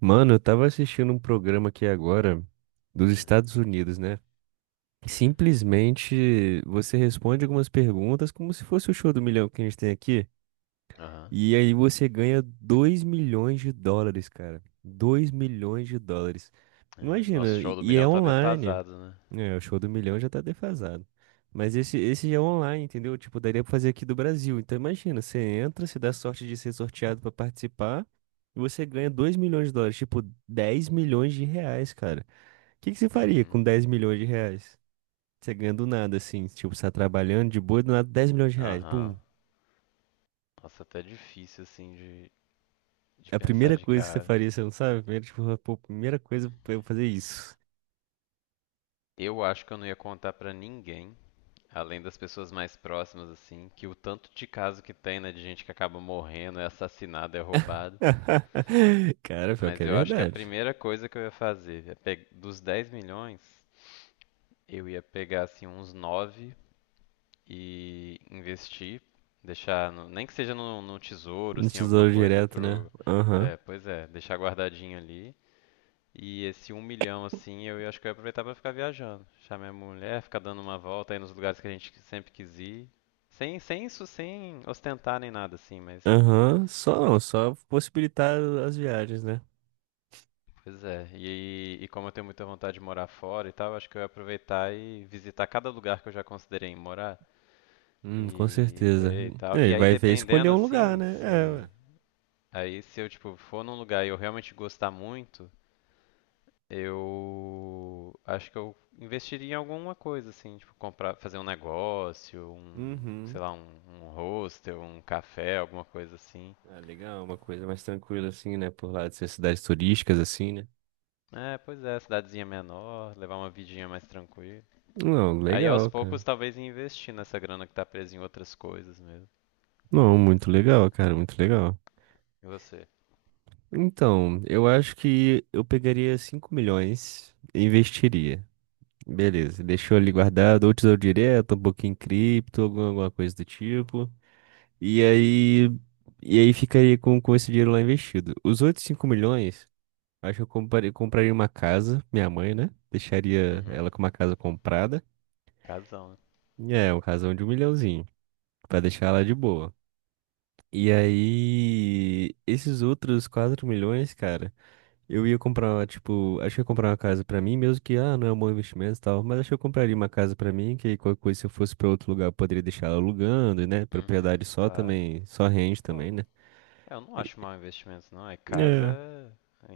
Mano, eu tava assistindo um programa aqui agora dos Hum, Estados Unidos, né? E uhum, simplesmente você responde algumas perguntas como se fosse o show do milhão que a gente tem aqui. aham. E aí você ganha 2 milhões de dólares, cara. 2 milhões de dólares. É, nosso Imagina, e show do e é milhão tá online. defasado, né? É, o show do milhão já tá defasado. Mas esse já é online, entendeu? Tipo, daria pra fazer aqui do Brasil. Então imagina, você entra, você dá sorte de ser sorteado pra participar e você ganha 2 milhões de dólares, tipo 10 milhões de reais, cara. O que que você faria Uhum, com 10 milhões de reais? Você ganha do nada, assim, tipo, você tá trabalhando de boa, e do nada 10 milhões de reais. Pum. aham. Nossa, até difícil assim de, A pensar primeira de coisa que você cara. faria, você não sabe? Primeiro, tipo, pô, primeira coisa pra eu fazer isso. Eu acho que eu não ia contar pra ninguém, além das pessoas mais próximas, assim, que o tanto de caso que tem, né, de gente que acaba morrendo, é assassinado, é roubado. Cara, pior que Mas é eu acho que a verdade. primeira coisa que eu ia fazer, dos 10 milhões, eu ia pegar, assim, uns 9 e investir, deixar, nem que seja no, tesouro, No assim, alguma Tesouro coisa Direto, né? pro, Aham. Pois é, deixar guardadinho ali. E esse um milhão, assim, acho que eu ia aproveitar pra ficar viajando, deixar minha mulher, ficar dando uma volta aí nos lugares que a gente sempre quis ir, sem isso, sem ostentar nem nada, assim, mas, Aham, só não, só possibilitar as viagens, né? pois é. E como eu tenho muita vontade de morar fora e tal, acho que eu ia aproveitar e visitar cada lugar que eu já considerei em morar Com e certeza. ver e tal. É, E e aí, vai ver escolher dependendo, um lugar, assim, né? É, se. ué. Aí se eu, tipo, for num lugar e eu realmente gostar muito, eu acho que eu investiria em alguma coisa, assim, tipo, comprar, fazer um negócio, um, Uhum. sei lá, um, hostel, um café, alguma coisa assim. Ah, legal, uma coisa mais tranquila assim, né? Por lá de ser cidades turísticas, assim, né? É, pois é, cidadezinha menor, levar uma vidinha mais tranquila. Não, Aí aos legal, cara. poucos talvez investir nessa grana que tá presa em outras coisas mesmo. Não, Em. muito legal, cara, muito legal. E você? Então, eu acho que eu pegaria 5 milhões e investiria. Beleza, deixou ali guardado, ou tesouro direto, um pouquinho em cripto, alguma coisa do tipo. E aí, e aí ficaria com esse dinheiro lá investido. Os outros 5 milhões, acho que eu compraria uma casa, minha mãe, né? Deixaria Uhum. ela com uma casa comprada. Casão, né? E é, um casão de um milhãozinho, pra deixar ela de boa. E aí, esses outros 4 milhões, cara, eu ia comprar, tipo, acho que eu ia comprar uma casa pra mim, mesmo que, ah, não é um bom investimento e tal, mas acho que eu compraria uma casa pra mim, que aí qualquer coisa, se eu fosse pra outro lugar, eu poderia deixar ela alugando, né? Uhum, Propriedade só claro. também, só rende Pô. também, né? É, eu não E- acho mau investimento, não. É casa. É.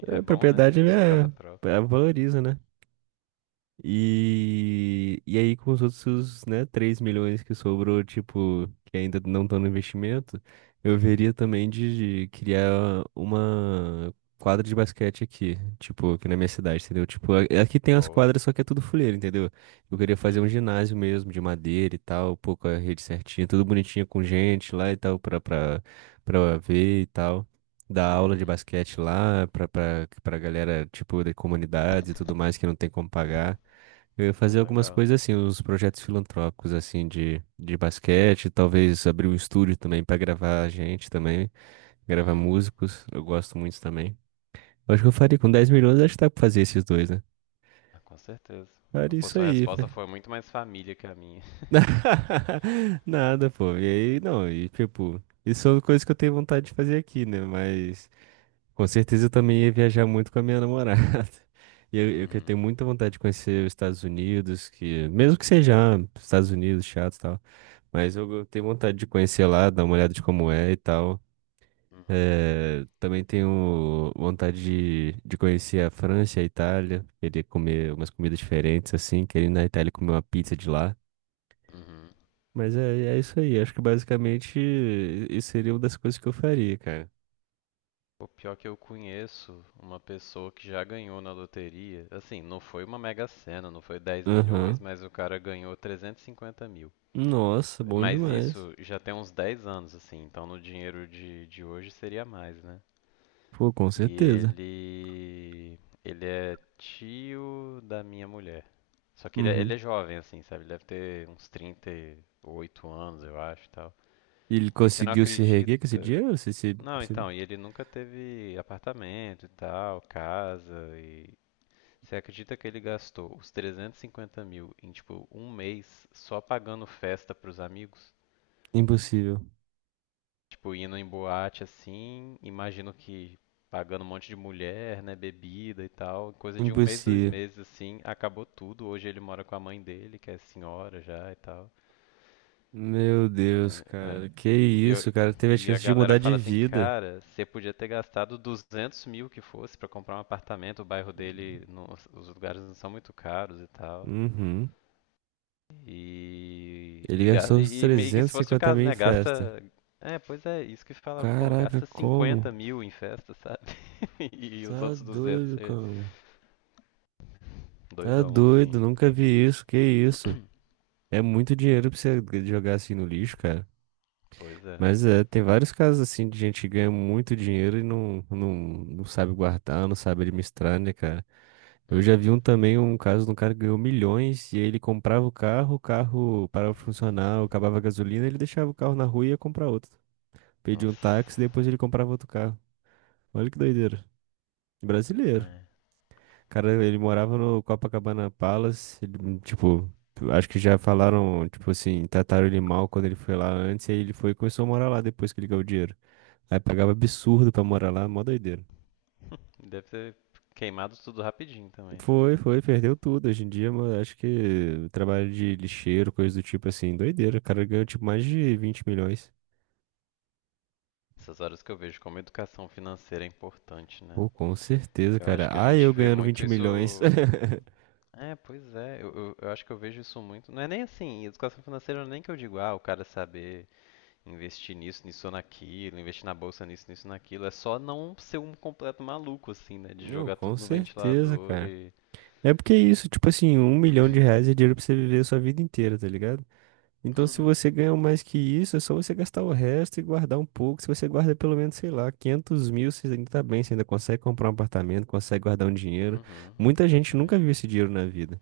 É A bom, né? Você propriedade ter sua é, casa própria. é valoriza, né? E aí, com os outros, né, 3 milhões que sobrou, tipo, que ainda não estão no investimento, eu veria também de criar uma quadra de basquete aqui, tipo, aqui na minha cidade, entendeu? Tipo, aqui tem as Boa. quadras, só que é tudo fuleiro, entendeu? Eu queria fazer um Uhum. ginásio mesmo, de madeira e tal, pô, com a rede certinha, tudo bonitinho com gente lá e tal, pra ver e tal. Dar aula de Uhum. basquete lá pra galera, tipo, de comunidades e tudo mais que não tem como pagar. Eu ia fazer Pô, algumas legal. coisas assim, uns projetos filantrópicos assim de basquete, talvez abrir um estúdio também pra gravar gente também, gravar Uhum. músicos, eu gosto muito também. Eu acho que eu faria com 10 milhões, acho que dá pra fazer esses dois, né? Ah, com certeza. Faria Pô, isso sua aí, fé. resposta foi muito mais família que a minha. Nada, pô. E aí, não, e tipo, isso são coisas que eu tenho vontade de fazer aqui, né? Mas com certeza eu também ia viajar muito com a minha namorada. E eu que Uhum. tenho muita vontade de conhecer os Estados Unidos, que mesmo que seja ah, Estados Unidos, chato, e tal. Mas eu tenho vontade de conhecer lá, dar uma olhada de como é e tal. Uhum. É, também tenho vontade de conhecer a França e a Itália. Queria comer umas comidas diferentes, assim. Queria ir na Itália comer uma pizza de lá. Uhum. Mas é isso aí. Acho que basicamente isso seria uma das coisas que eu faria, cara. O pior que eu conheço uma pessoa que já ganhou na loteria. Assim, não foi uma Mega Sena, não foi 10 milhões, Aham. mas o cara ganhou 350 mil. Nossa, bom Mas demais. isso já tem uns 10 anos, assim, então no dinheiro de hoje seria mais, né? Pô, com certeza. Ele é tio da minha mulher. Só que ele Uhum. é jovem, assim, sabe? Ele deve ter uns 38 anos, eu acho, e tal. E ele E você não conseguiu se reerguer com esse acredita. dinheiro? Ou Se, se, Não, se... então, e ele nunca teve apartamento e tal, casa, e. Você acredita que ele gastou os 350 mil em, tipo, um mês só pagando festa pros amigos? Impossível. Tipo, indo em boate assim, imagino que pagando um monte de mulher, né, bebida e tal, coisa de um mês, dois Impossível. meses assim, acabou tudo. Hoje ele mora com a mãe dele, que é senhora já e tal. Meu Deus, É, é, cara. Que E, eu- isso, cara. Teve a e a chance de galera mudar de fala assim, vida. cara, você podia ter gastado 200 mil que fosse pra comprar um apartamento. O bairro dele, os lugares não são muito caros e tal. Uhum. Ele gastou os E meio que se trezentos e fosse o cinquenta mil caso, em né? festa. Gasta. É, pois é, isso que falaram, pô, Caraca, gasta 50 como? mil em festa, sabe? E, os Tá outros 200 doido, você. cara. Tá Doidão, doido. assim. Nunca vi isso. Que isso? É muito dinheiro pra você jogar assim no lixo, cara. Pois é, né? Mas é, tem vários casos assim de gente que ganha muito dinheiro e não sabe guardar, não sabe administrar, né, cara? Eu já vi um Uhum. também, um caso de um cara que ganhou milhões e aí ele comprava o carro parava de funcionar, acabava a gasolina, ele deixava o carro na rua e ia comprar outro. Pedia Nossa. um táxi, depois ele comprava outro carro. Olha que doideira. Brasileiro. É. Cara, ele morava no Copacabana Palace, ele, tipo, acho que já falaram, tipo assim, trataram ele mal quando ele foi lá antes, e aí ele foi e começou a morar lá depois que ele ganhou o dinheiro. Aí pagava absurdo pra morar lá, mó doideira. Deve ter queimado tudo rapidinho também. Foi, foi, perdeu tudo. Hoje em dia, mano, acho que trabalho de lixeiro, coisa do tipo assim, doideira. O cara ganhou tipo mais de 20 milhões. Essas horas que eu vejo como educação financeira é importante, né? Pô, com certeza, Eu cara. acho que a Ah, eu gente vê ganhando muito 20 isso. milhões. É, pois é. Eu acho que eu vejo isso muito. Não é nem assim, educação financeira nem que eu digo, ah, o cara saber investir nisso, nisso ou naquilo, investir na bolsa nisso, nisso naquilo. É só não ser um completo maluco, assim, né? De Não, jogar com tudo no certeza, ventilador cara. e. É porque é isso, tipo assim, 1 milhão de reais é dinheiro pra você viver a sua vida inteira, tá ligado? Então, se Uhum, você ganha mais que isso, é só você gastar o resto e guardar um pouco. Se você guarda pelo menos, sei lá, 500 mil, você ainda tá bem, você ainda consegue comprar um apartamento, consegue guardar um dinheiro. uhum, Muita gente nunca exatamente. viu esse dinheiro na vida.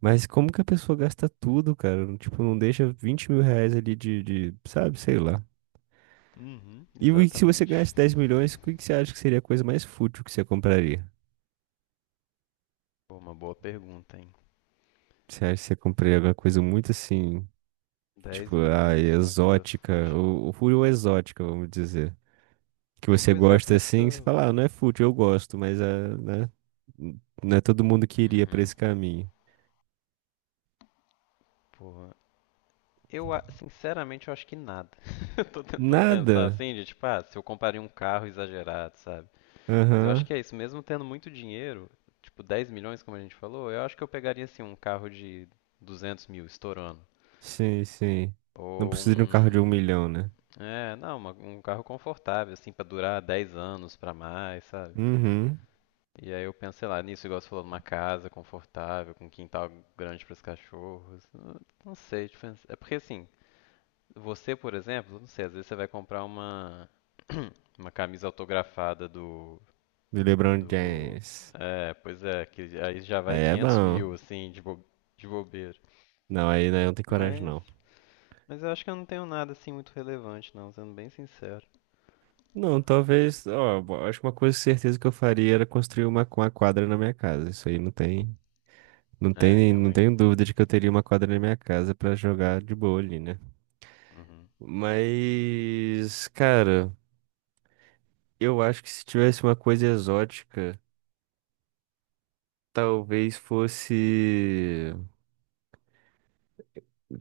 Mas como que a pessoa gasta tudo, cara? Tipo, não deixa 20 mil reais ali, sabe, sei lá. Uhum, E se você ganhasse exatamente. 10 milhões, o que que você acha que seria a coisa mais fútil que você compraria? Pô, uma boa pergunta, hein? Você acha que você compraria alguma coisa muito assim, Dez tipo, ah, milhões pra uma coisa exótica, fútil. ou exótica, vamos dizer. Que Pô, você pois é, gosta por isso que assim, você eu. fala, ah, não é fútil, eu gosto, mas ah, né? Não é todo mundo que iria pra Uhum. esse caminho. Porra. Sinceramente, eu acho que nada. Eu tô tentando pensar Nada? assim, de tipo, ah, se eu compraria um carro exagerado, sabe? Mas eu acho Aham, que é isso, mesmo tendo muito dinheiro, tipo 10 milhões, como a gente falou, eu acho que eu pegaria assim um carro de 200 mil estourando. sim, sim. Não Ou precisa de um carro de um um. milhão, né? É, não, um carro confortável, assim, pra durar 10 anos pra mais, sabe? Uhum. E aí eu penso, sei lá, nisso, igual você falou, numa casa confortável, com um quintal grande pros cachorros. Não sei, tipo, é porque assim, você, por exemplo, não sei, às vezes você vai comprar uma camisa autografada do, Do LeBron Do. James. É, pois é, que aí já vai Aí é 500 bom. mil, assim, de bobeira. Não, aí né, eu não tem coragem, Mas, não. Eu acho que eu não tenho nada, assim, muito relevante, não, sendo bem sincero. Não, talvez, ó, acho que uma coisa certeza que eu faria era construir uma quadra na minha casa. Isso aí não tem, não É, tem, não realmente. tenho dúvida de que eu teria uma quadra na minha casa pra jogar de boa ali, né? Uhum. Mas, cara, eu acho que se tivesse uma coisa exótica, talvez fosse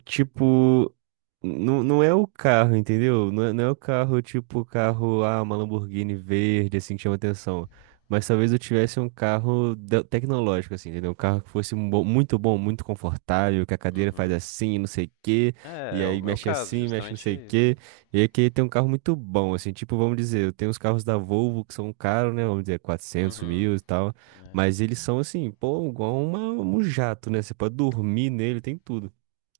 tipo... Não, não é o carro, entendeu? Não é o carro tipo carro, ah, uma Lamborghini verde, assim, que chama atenção. Mas talvez eu tivesse um carro tecnológico, assim, entendeu? Um carro que fosse um muito bom, muito confortável, que a cadeira faz Uhum. assim, não sei o quê, É, e é o aí meu mexe caso, assim, mexe não justamente sei o isso. quê. E aí eu queria ter um carro muito bom, assim, tipo, vamos dizer, eu tenho os carros da Volvo que são caros, né? Vamos dizer, quatrocentos Uhum. mil e tal. É. Mas eles são, assim, pô, igual um jato, né? Você pode dormir nele, tem tudo.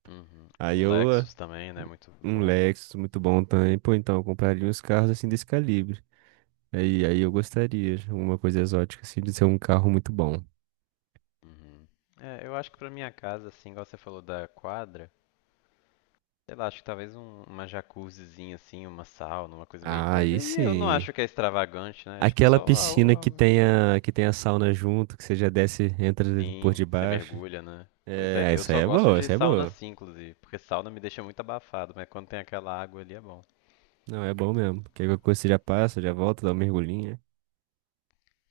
Uhum. Aí Um eu Lexus também, né? Muito um bom. Lexus muito bom também. Pô, então, eu compraria uns carros assim desse calibre. Aí eu gostaria, uma coisa exótica assim, de ser um carro muito bom. Uhum. É, eu acho que pra minha casa, assim, igual você falou da quadra, sei lá, acho que talvez uma jacuzzizinha, assim, uma sauna, uma coisa meio. Ah, Mas aí aí eu não sim. acho que é extravagante, né? Tipo, Aquela só piscina que algo. tenha, que tenha sauna junto, que você já desce, entra por Sim, você debaixo. mergulha, né? Pois é, É, eu essa aí só é gosto boa, de essa aí é sauna boa. assim, inclusive, porque sauna me deixa muito abafado, mas quando tem aquela água ali é bom. Não, é bom mesmo. Porque qualquer coisa você já passa, já volta, dá uma mergulhinha.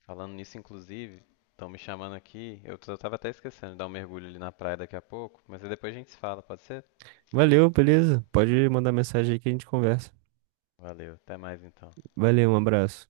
Falando nisso, inclusive, estão me chamando aqui, eu tava até esquecendo de dar um mergulho ali na praia daqui a pouco, mas aí depois a gente se fala, pode ser? Valeu, beleza? Pode mandar mensagem aí que a gente conversa. Valeu, até mais então. Valeu, um abraço.